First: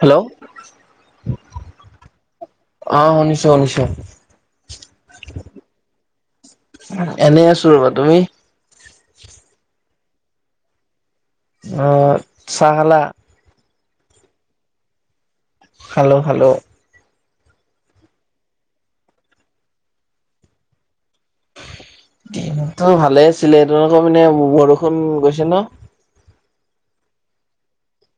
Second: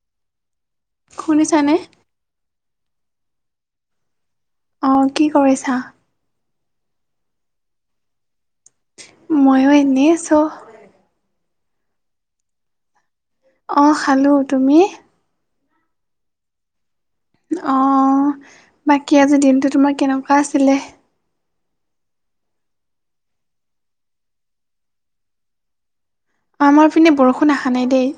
Hello. শুনিছানে? অহ শুনিছো শুনিছো। অ কি কৰিছা? এনেই আছো ৰবা, তুমি? ময়ো এনেই আছোঁ। অ, চাহ খালা? অ খালো, তুমি? খালো খালো। অঁ, বাকী আজি দিনটো তোমাৰ কেনেকুৱা আছিলে? দিনটো ভালে আছিলে, তোমালোক পিনে বৰষুণ গৈছে ন? আমাৰ পিনে বৰষুণ আহা নাই দেই।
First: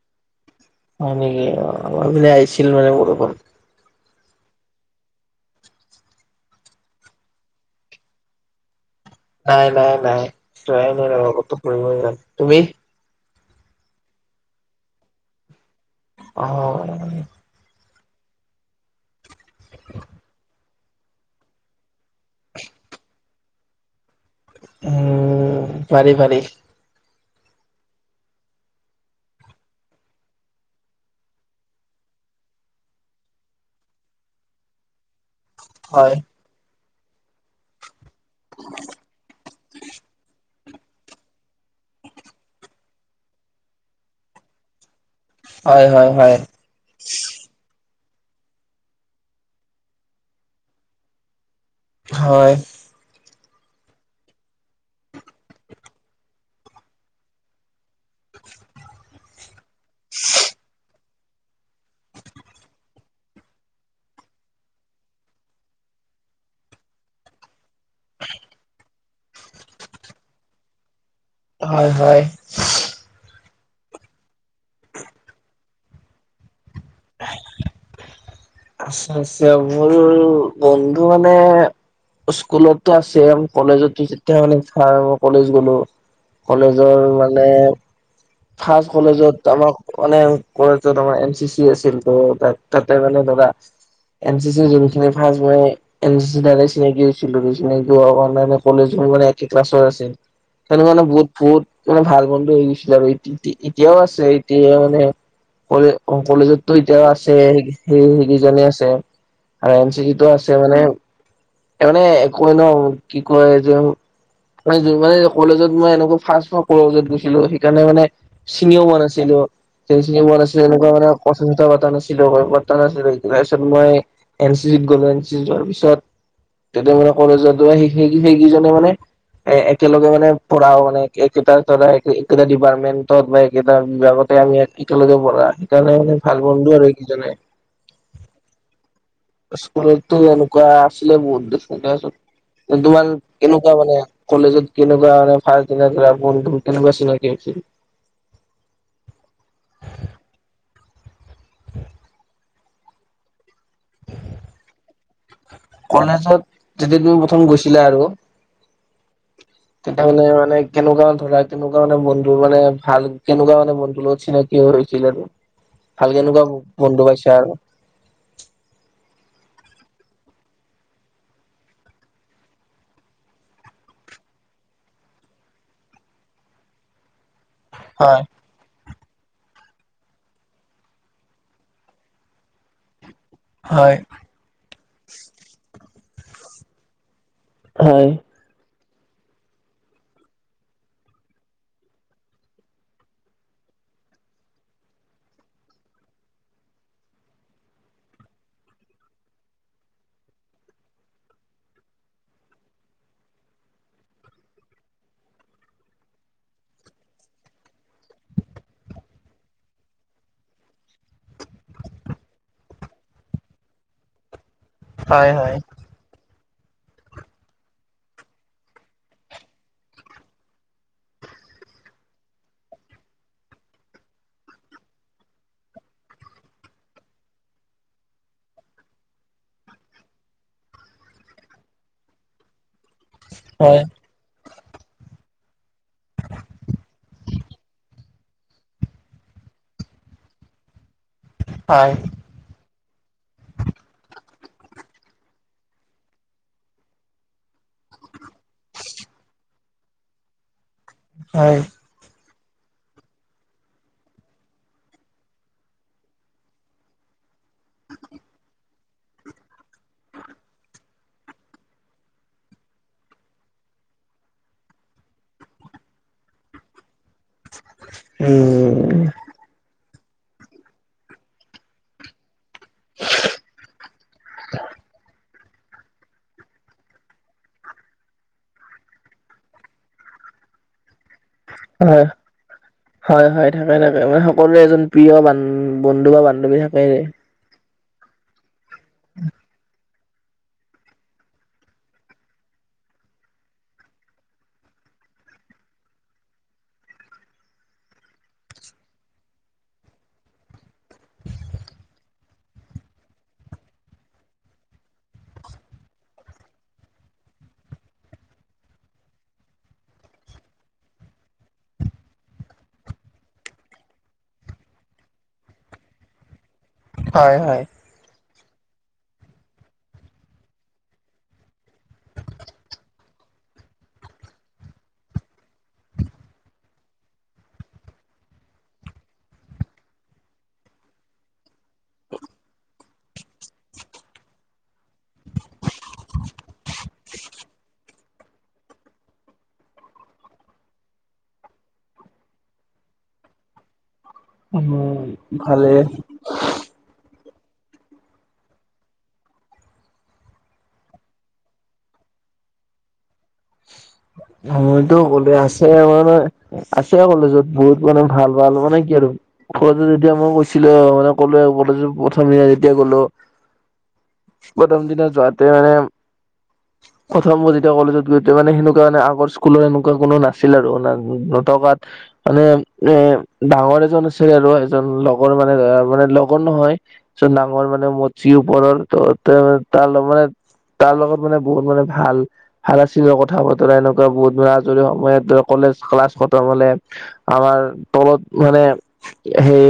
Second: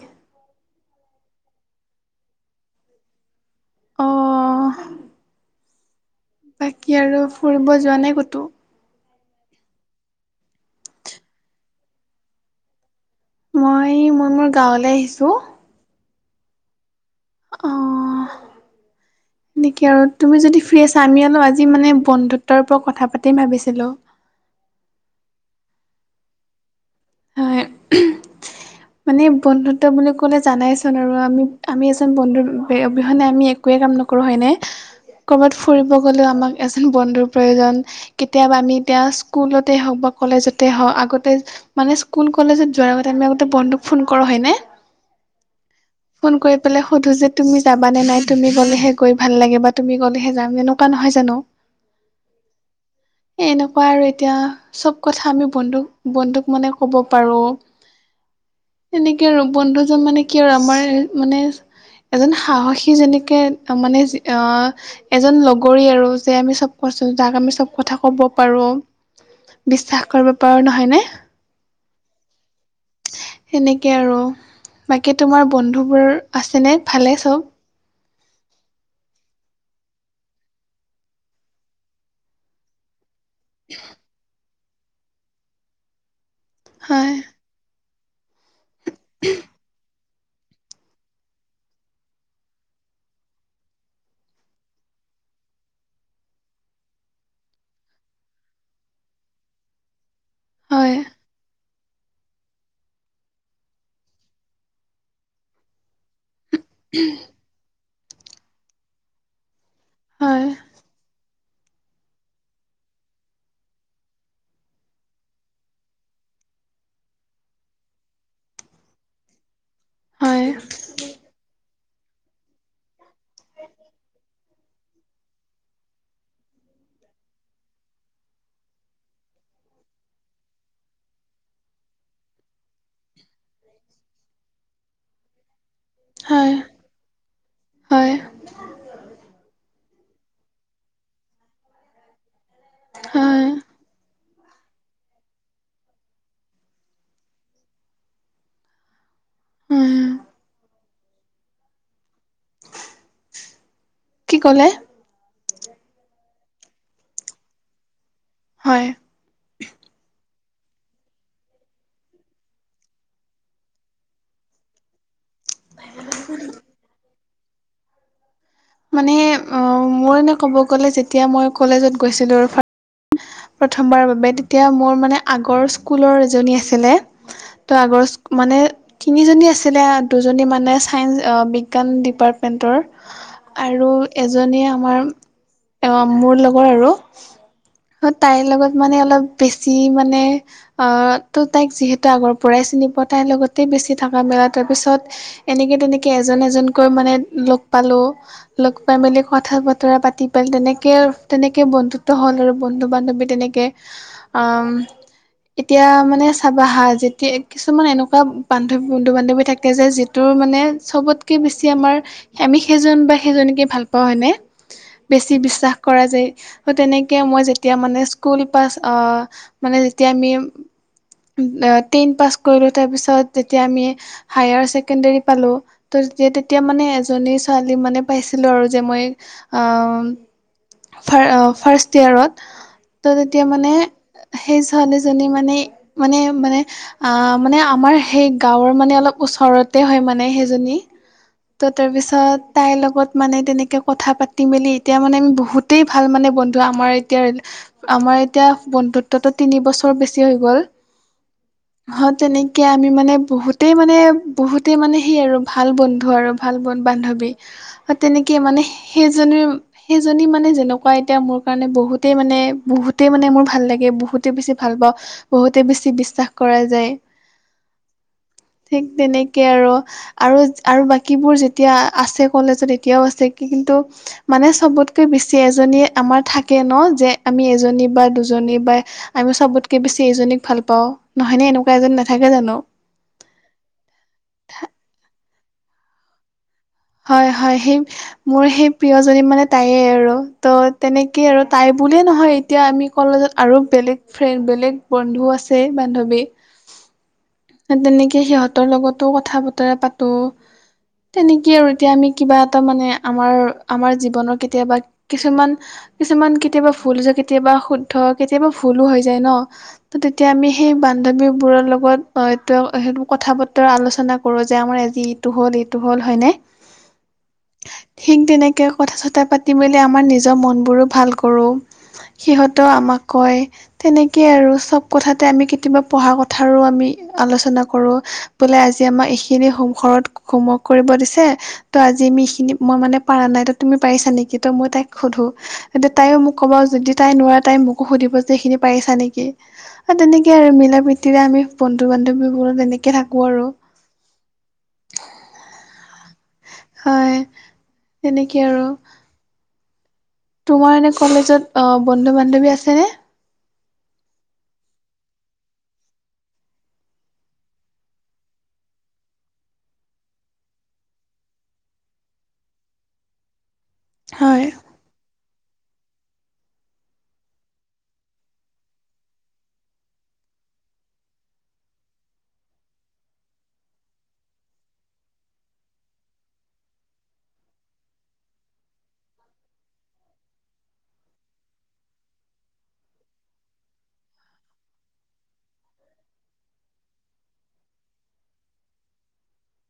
হয় নিকি, অ আমাৰ পিনে আহিছিল মানে বৰষুণ। অ, বাকী আৰু ফুৰিব যোৱা নাই ক'তো? নাই নাই নাই যোৱাই নাই ৰবা কতো ফুৰিব, তুমি? মই মই মোৰ গাঁৱলৈ আহিছোঁ। অ। অঁ এনেকে আৰু তুমি যদি ফ্ৰী আমি অলপ আজি মানে বন্ধুত্বৰ ওপৰত কথা পাতি ভাবিছিলোঁ। উ পাৰি পাৰি। হয়। মানে বন্ধুত্ব বুলি ক'লে জানাইচোন আৰু আমি আমি এজন বন্ধু অবিহনে আমি একোৱে কাম নকৰোঁ হয়নে? ক'ৰবাত ফুৰিব হয় গ'লেও আমাক এজন বন্ধুৰ প্ৰয়োজন। কেতিয়াবা আমি এতিয়া স্কুলতে হওঁক বা কলেজতে হওঁক আগতে মানে স্কুল কলেজত যোৱাৰ আগতে আমি আগতে বন্ধুক ফোন কৰোঁ হয়েনে? হয় হয় হয়। ইফালে সুধো যে তুমি যাবা নে নাই, তুমি গ'লেহে গৈ ভাল লাগে বা তুমি গ'লেহে যাম। এনেকুৱা নহয় জানো? [inaudible] হয়। এ এনেকুৱা আৰু এতিয়া চব কথা আমি বন্ধুক বন্ধুক মানে কব পাৰো, এনেকে আৰু বন্ধুজন মানে কি আৰু আমাৰ মানে এজন সাহসী যেনেকে মানে আ এজন লগৰী আৰু যে আমি চব কৈছো যাক আমি চব কথা ক'ব পাৰো, বিশ্বাস কৰিব পাৰো নহয় নে? হয় হয়। সেনেকে আৰু বাকী তোমাৰ বন্ধুবোৰ আছেনে ভালেই চব? আছে আছে, মোৰ বন্ধু মানে স্কুলত এতিয়া চেম কলেজত যেতিয়া মানে চাৰৰ মই কলেজ গ'লো কলেজৰ হয় মানে ফাৰ্ষ্ট কলেজত আমাক মানে কলেজত আমাৰ এন চি চি আছিল ত' তাতে মানে ধৰা এন চি চি যোনখিনি ফাৰ্ষ্ট মই এন চিচি দ্বাৰাই চিনাকি হৈছিলো, চিনাকি হোৱা কাৰনে কলেজৰ মানে একে ক্লাছৰ আছিল। হয় তাৰমানে বহুত বহুত মানে ভাল বন্ধু হৈ গৈছিল আৰু ইত এতিয়াও আছে এতিয়া মানে কলে কলেজতো এতিয়াও আছে। সেই-সেইকেইজনে আছে, আৰু এন চিটো হয় আছে মানে ত মানে একোৱেই ন', কি কয় যে [inaudible] মানে কলেজত মই এনেকুৱা ফাৰ্ষ্ট মই কলেজত গৈছিলোঁ, সেইকাৰণে মানে চিনিও পোৱা নাছিলোঁ। সেই চিনিও পোৱা হয় নাছিলোঁ, এনেকুৱা মানে কথা চথা পাতা নাছিলোঁ। [unintelligible] নাছিলোঁ। তাৰপিছত মই এন চি চিত গলোঁ, এন চি চিত যোৱাৰ পিছত তেতিয়া মানে কলেজত সেই- সেই-সেইকেইজনে মানে এ-একেলগে মানে পঢ়াও মানে, একেটা ধৰা একেটা ডিপাৰ্টমেণ্ট। বা একেটা বিভাগতে আমি একেলগে পঢ়া। সেইকাৰণে মানে ভাল হয় বন্ধু আৰু ইকিজনে। হয়। স্কুলতো এনেকুৱা আছিলে, বহুত দেখোন তাৰপিছত। তোমাৰ হয় কেনেকুৱা মানে কলেজত কেনেকুৱা মানে ফাৰ্ষ্ট দিনাৰ [inaudible] বন্ধু কেনেকুৱা চিনাকি হৈছিল? উম। [inaudible] কি ক'লে? কলেজত যেতিয়া তুমি প্ৰথম গৈছিলা আৰু, হয়। তেতিয়া মানে-মানে কেনেকুৱা ধৰা, কেনেকুৱা মানে বন্ধুৰ মানে, ভাল কেনেকুৱা মানে বন্ধুৰ লগত চিনাক কি হৈছিল আৰু? ভাল কেনেকুৱা-বন্ধু পাইছা আৰু? মানে, অ-মোৰ এনে ক'ব গ'লে যেতিয়া মই কলেজত গৈছিলোঁ ফা প্ৰথম বাৰৰ বাবে, তেতিয়া মোৰ মানে আগৰ স্কুলৰ এজনী আছিলে। তো আগৰ হয়, স্ক-মানে তিনিজনী আছিলে আ, দুজনী মানে ছায়ন্স অ' বিজ্ঞান ডিপাৰ্টমেণ্টৰ। আৰু হয়, এজনীয়ে আমাৰ, অ', মোৰ লগৰ আৰু। হয়, তাই লগত মানে অলপ বেছি মানে আ, ত' তাইক যিহেতু আগৰ পৰাই চিনি পোৱা তাইৰ লগতে বেছি থাকা মেলা, তাৰপিছত এনেকে তেনেকে এজন এজনকৈ মানে লগ পালো। লগ পাই মেলি কথা বতৰা পাতি পেল, তেনেকে তেনেকে বন্ধুত্ব হ'ল আৰু বন্ধু বান্ধৱী তেনেকে আম এতিয়া মানে চাবা হা, যেতিয়া কিছুমান এনেকুৱা বান্ধৱ-বন্ধু বান্ধৱী থাকে যেত ত' মানে চবতকে বেছি আমাৰ, আমি সেইজন বা সেইজনীকে ভাল পাওঁ হয়নে? হয়, বেছি হয়, বিশ্বাস কৰা যায়, ত' তেনেকে মই যেতিয়া মানে স্কুল পাছ আ মানে যেতিয়া আমি, টেন পাছ কৰিলোঁ, তাৰপিছত যেতিয়া আমি হায়াৰ ছেকেণ্ডৰী পালোঁ, ত' তেতিয়া মানে এজনী ছোৱালী মানে পাইছিলোঁ আৰু যে মই আ-ফাৰ-আ ফাৰ্ষ্ট য়েৰ ত। তো তেতিয়া মানে হয়, সেই ছোৱালীজনী মানে মানে, মানে, আ মানে, আমাৰ সেই গাঁৱৰ মানে অলপ ওচৰতে হয় মানে, সেইজনী। ত হয়, তাৰপিছত তাই লগত লগত মানে তেনেকে কথা পাতি মেলি এতিয়া মানে আমি বহুতেই ভাল মানে বন্ধু আমাৰ এতিয়া আমাৰ এতিয়া বন্ধুত্বটো তিনি বছৰ বেছি হৈ গ'ল। হয়। হ', তেনেকে আমি মানে বহুতেই মানে বহুতেই মানে, সেই আৰু ভাল বন্ধু আৰু। ভাল বন-বান্ধৱী। তেনেকে মানে সে-সেইজনীৰ সেইজনী মানে যেনেকুৱা এতিয়া মোৰ কাৰণে বহুতেই মানে, বহুতেই মানে মোৰ ভাল লাগে। বহুতেই বেছি ভাল পাওঁ। বহুতে বেছি বিশ্বাস কৰা যায়। ঠিক উম, তেনেক কে আৰু, আৰু, আৰু বাকীবোৰ যেতিয়া আছে কলেজত তিয়াও আছে কি-কিন্তু মানে চবতকে বেছ ছি এজনীয়ে আমাৰ থাকে ন' যে আমি এজনী বা দুজনী বাই আমিও চবতকে বেছি এজনীক ভাল পাওঁ নহয় নে এনেকুৱা এজনী হয়। নাথাকে জানো? হয়, হয় থাকে থাকে। মা সকলোৱে এজন প্ৰিয় বান বন্ধু বা বান্ধৱী থাকেয়ে। হয়, হয় সেই মোৰ সেই প্ৰিয়জনী মানে তাইে আৰু ত' তেনেকেই আৰু তাই বুলিয়ে নহয় তিয়া আমি কলেজত আৰু বেলেগ ফ্ৰেণ্ড বেলেগ বন্ধু আছে বান্ধবী। [inaudible] তেনেকে সিহঁতৰ লগতো কথা বতৰা পাতোঁ। তেনেকে আৰু এতিয়া আমি কিবা এটা মানে আমাৰ আমাৰ জীৱনৰ কেতিয়াবা কিছুমান কিছুমান কেতিয়াবা ভুল যে কেতিয়াবা শুদ্ধ কেতিয়াবা ভুলো হৈ যায় ন'। ত' তেতিয়া আমি সেই বান্ধৱীবোৰৰ লগত অই [inaudible] হেনো কথা বতৰা আলোচনা কৰো যে আমাৰ আজি ইটো হ'ল এইটো হ'ল হয়নে? হয়, হয়। ঠিক তেনেকে কথা চঠা পাতি মেলে আমাৰ নিজৰ মনবোৰো ভাল কৰোঁ। সিহঁতেও আমাক কয়। তেনেকে আৰু চব কথাতে আমি কেতিয়াবা পঢ়া কথাৰো আমি আলোচনা কৰোঁ। বোলে আজি আমাৰ এইখিনি হোম ঘৰত হোমৱৰ্ক কৰিব দিছে। ত' আজি আমি এখিনি মই মানে পাৰা নাই ত' তুমি পাৰিছা নেকি ত' মই তাইক সোধোঁ। তেতিয়া তাইও মোক ক'ব যদি তাই নোৱাৰে তাই মোকো সুধিব যে এইখিনি পাৰিছা নেকি। এ, তেনেকে আৰু মিলা প্ৰীতিৰে আমি বন্ধু বান্ধৱীবোৰত তেনেকে থাকো আৰু। উম, ভালে। হয় তেনেকে আৰু। তোমাৰ এনে কলেজত আ, বন্ধু বান্ধৱী আছেনে? মইতো ক'লে আছে মানে আছে কলেজত বহুত মানে ভাল ভাল মানে কি আৰু সৰুতে যেতিয়া মই কৈছিলোঁ মানে ক'লো এ, কলেজত প্ৰথমিয়া যেতিয়া গ'লো হয়। প্ৰথম দিনা যোৱাতে মানে প্ৰথম যেতিয়া কলেজত গৈতে মানে সেনেকুৱা মানে আগৰ কুলৰ এনেকুৱা কোনো নাছিল আৰু না, নতকাত মানে [unintelligible] ডাঙৰ এজন আছিল আৰু এজন লগৰ মানে আ, মানে লগৰ নহয়। চ' নাঙৰ মানে মটচি ওপৰৰ ত' তেৱে তাৰ লপ মানে তাৰ লগত মানে বহুত মানে ভাল ভাল আছিলে কথা বতৰা এনেকুৱা বহুত যোৱা আজৰি সময়ত দ কলেজ ক্লাছ খটম হ'লে আমাৰ তলত মানে সেই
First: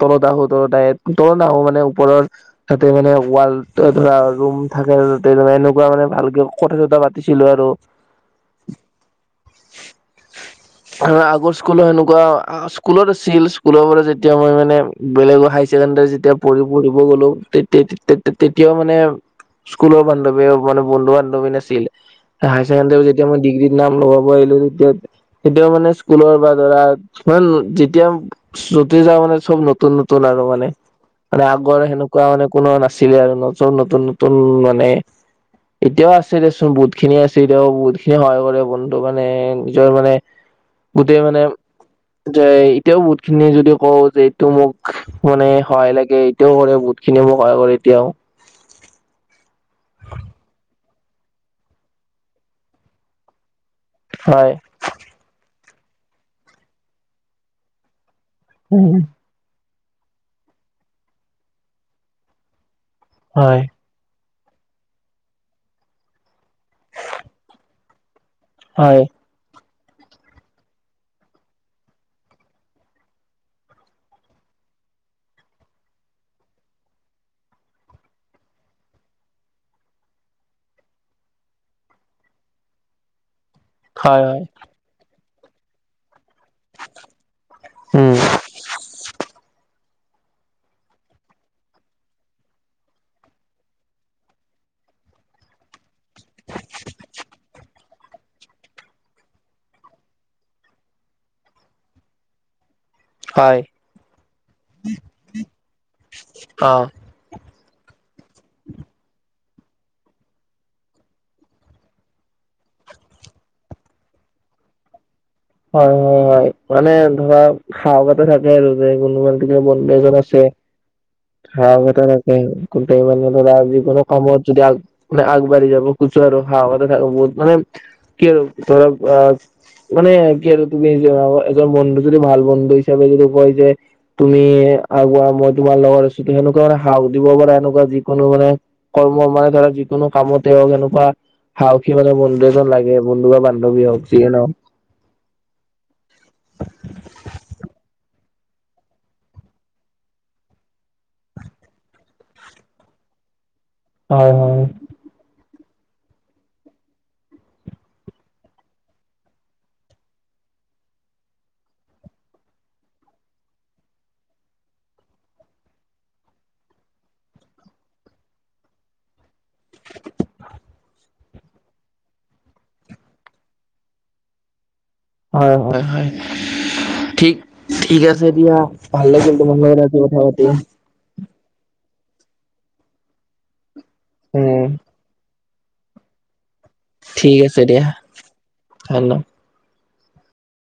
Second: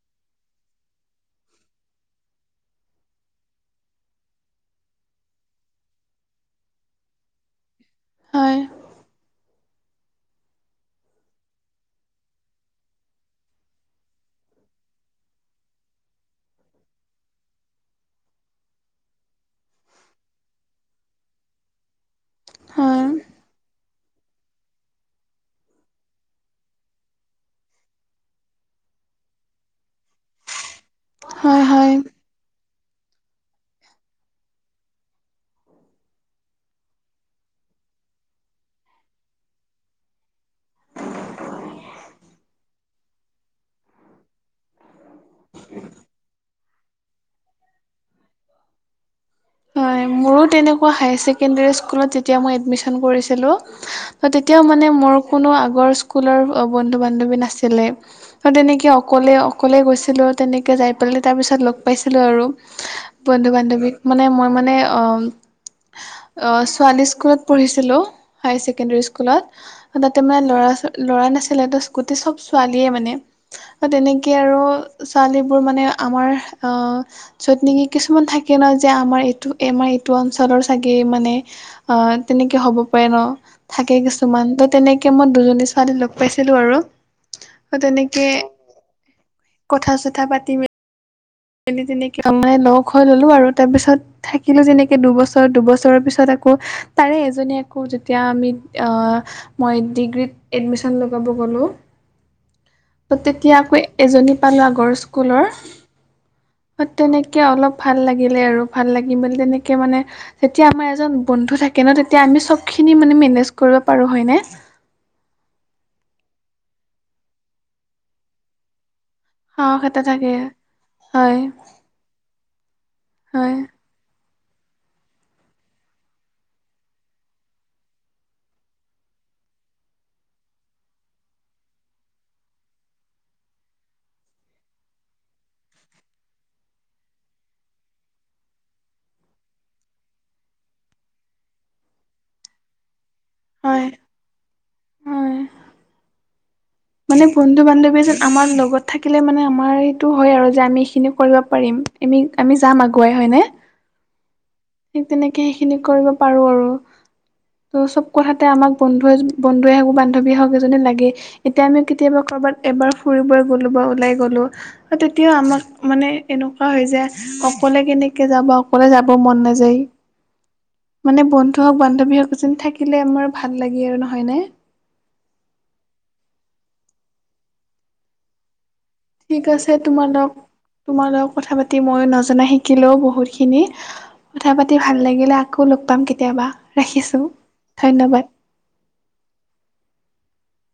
তলত আহো ত' তাই তলত নাহোঁ মানে ওপৰৰ তাতে মানে ৱাল ত, ধৰা ৰুম থাকে তাতে এনেকুৱা মানে ভালকে কথা চথা পাতিছিলোঁ আৰু। হয়। [unintelligible] হা আগৰ স্কুল' সেনেকুৱা আ, স্কুলত আছিল, স্কুলৰ পৰা যেতিয়া মই মানে বেলেগৰ হাই ছেকেণ্ডেৰী যেতিয়া পঢ়ি পঢ়িব গ'লো, তে-তে-তে-তে-তেতিয়াও মানে স্কুলৰ বান্ধৱীয়ে মানে বন্ধু বান্ধৱী নাছিল, হাই ছেকেণ্ডেৰী হয় যেতিয়া মই ডিগ্ৰীত নাম লগা পোৱা আহিলোঁ তেতিয়া তেতিয়া মানে স্কুলৰ বা ধৰা মানে যেতিয়া যতে যাওঁ মানে চব নতুন নতুন আৰু মানে মানে হয় আগৰ হয় সেনেকুৱা মানে কোনো নাছিলে আৰু নতুন নতুন নতুন মানে এতিয়াও আছে দেচোন বহুত খিনি আছে এতিয়াও বহুত খিনি সহায় কৰে বন ত' মানে নিজৰ মানে গোটেই মানে যে এতিয়াও বহুতখিনি যদি কওঁ যে টো মোক মানে সহায় লাগে এইটোও কৰে বহুতখিনিয়ে মোক সহায় কৰে এতিয়াও। হয়, মোৰো তেনেকুৱা হাইয়াৰ ছেকেণ্ডেৰী স্কুলত যেতিয়া মই এডমিশ্যন কৰিছিলোঁ। হয় তেতিয়াও মানে মোৰ কোনো আগৰ স্কুলৰ বন্ধু বান্ধৱী নাছিলে। ত' তেনেকে উম অকলে অকলে গৈছিলোঁ তেনেকৈ যাই পেলাই তাৰপিছত লগ পাইছিলোঁ আৰু। বন্ধু হয় বান্ধৱীক মানে মই মানে অ' অ' ছোৱালী স্কুলত পঢ়িছিলো। হাইয়াৰ ছেকেণ্ডাৰী হয় স্কুলত। তাতে মানে ল'ৰা ল'ৰা নাছিলে ত' গোটেই চব ছোৱালীয়েই মানে। ত' তেনেকে আৰু ছোৱালীবোৰ মানে আমাৰ অ' য'ত নেকি কিছুমান থাকে ন যে আমাৰ এই টো আমাৰ এইটো অঞ্চলৰ চাগে মানে অ' তেনেকে হ'ব পাৰে ন। থাকে হয় হয় কিছুমান ত' তেনেকে মই দুজনী ছোৱালী লগ পাইছিলো আৰু ত' উম তেনেকে কথা চথা পাত তে তেনেকেই লগ হৈ ল'লো আৰু তাৰ পিছত থাকিলো যেনেকে দুবছৰ। দুবছৰৰ পিছত আকৌ তাৰে এজনী আকো যেতিয়া আমি অহ মই ডিগ্ৰীত এডমিশ্যন লগাব গ'লোঁ। ত' হয় তেতিয়াকৈ এজনী পালোঁ আগৰ স্কুলৰ। অ'। ত' তেনেকে অলপ ভাল লাগিলে আৰু ভাল লাগি বুলি তেনেকে মানে তেতিয়া আমাৰ এজন বন্ধু থাকে ন তেতিয়া আমি চবখিনি মানে মেনেজ কৰিব পাৰো হয়নে? হয়, হয়, হয়, মানে ধৰা সাহস এটা থাকে আৰু যে কোনোবা কোনোবা সাহস বন্ধু এটা এজন থাকে আছে হয় সাহস এটা থাকে গোটেই মানে হয় ধৰা জীৱনত সমমত যদি আগ বোলে আগবাঢ়ি যাব সুযো আৰু সাহস এটা থেকে বহুত মানে কি ধৰক অ' মানে কি আৰু তুমি এজন আ বন্ধু যদি ভাল বন্ধু হিচাপে যদি কয় যে তুমি আগোৱা মই তোমাৰ লগত আছো সেনেকুৱা মানে সাহস দিব পাৰা এনেকুৱা যিকোনো মানে কৰ্ম মানে ধৰা যিকোনো কামতে এনেকুৱা সাহসী মানে বন্ধু এজন লাগে। বন্ধু বা হয় বান্ধৱী হওঁক যিয়ে নহওঁক। হয় মানে বন্ধু বান্ধৱী এজন আমাৰ লগত থাকিলে মানে আমাৰ এইটো হয় আৰু যে আমি এইখিনি কৰিব পাৰিম। এনেই আমি যাম আগুৱাই হয়নে? হয়, হয়। ঠিক তেনেকেই সেইখিনি কৰিব পাৰোঁ আৰু। ত' চব কথাতে আমাক বন্ধুৱে বন্ধুৱে হওঁক বান্ধৱীয়ে হওঁক এজনি লাগেই। এতিয়া আমি কেতিয়াবা ক'ৰবাত এবাৰ ফুৰিব গ'লো বা ওলাই গ'লো। সেই তেতিয়া আমাক মানে এনেকুৱা হয় যে, অকলে কেনেকে যাব অকলে যাব মন না যায়। মানে বন্ধু হওঁক বান্ধৱী হওঁক যেন থাকিলে আমাৰ ভাল লাগে আৰু নহয় নে? হয়, হয়, হয়, ঠিক ঠিক আছে দিয়া। ভাল লাগিল ঠিক তোমাৰ আছে লগত আজি লগ কথাপাতি। তোমাৰ লগত কথা পাতি ময়ো নজনা শিকিলো বহুতখিনি কথা উম। পাতি ভাল লাগিলে। আকৌ লগ পাম কেতিয়াবা! ৰাখিছোঁ ঠিক আছে দিয়া, ধন্যবাদ [unintelligible]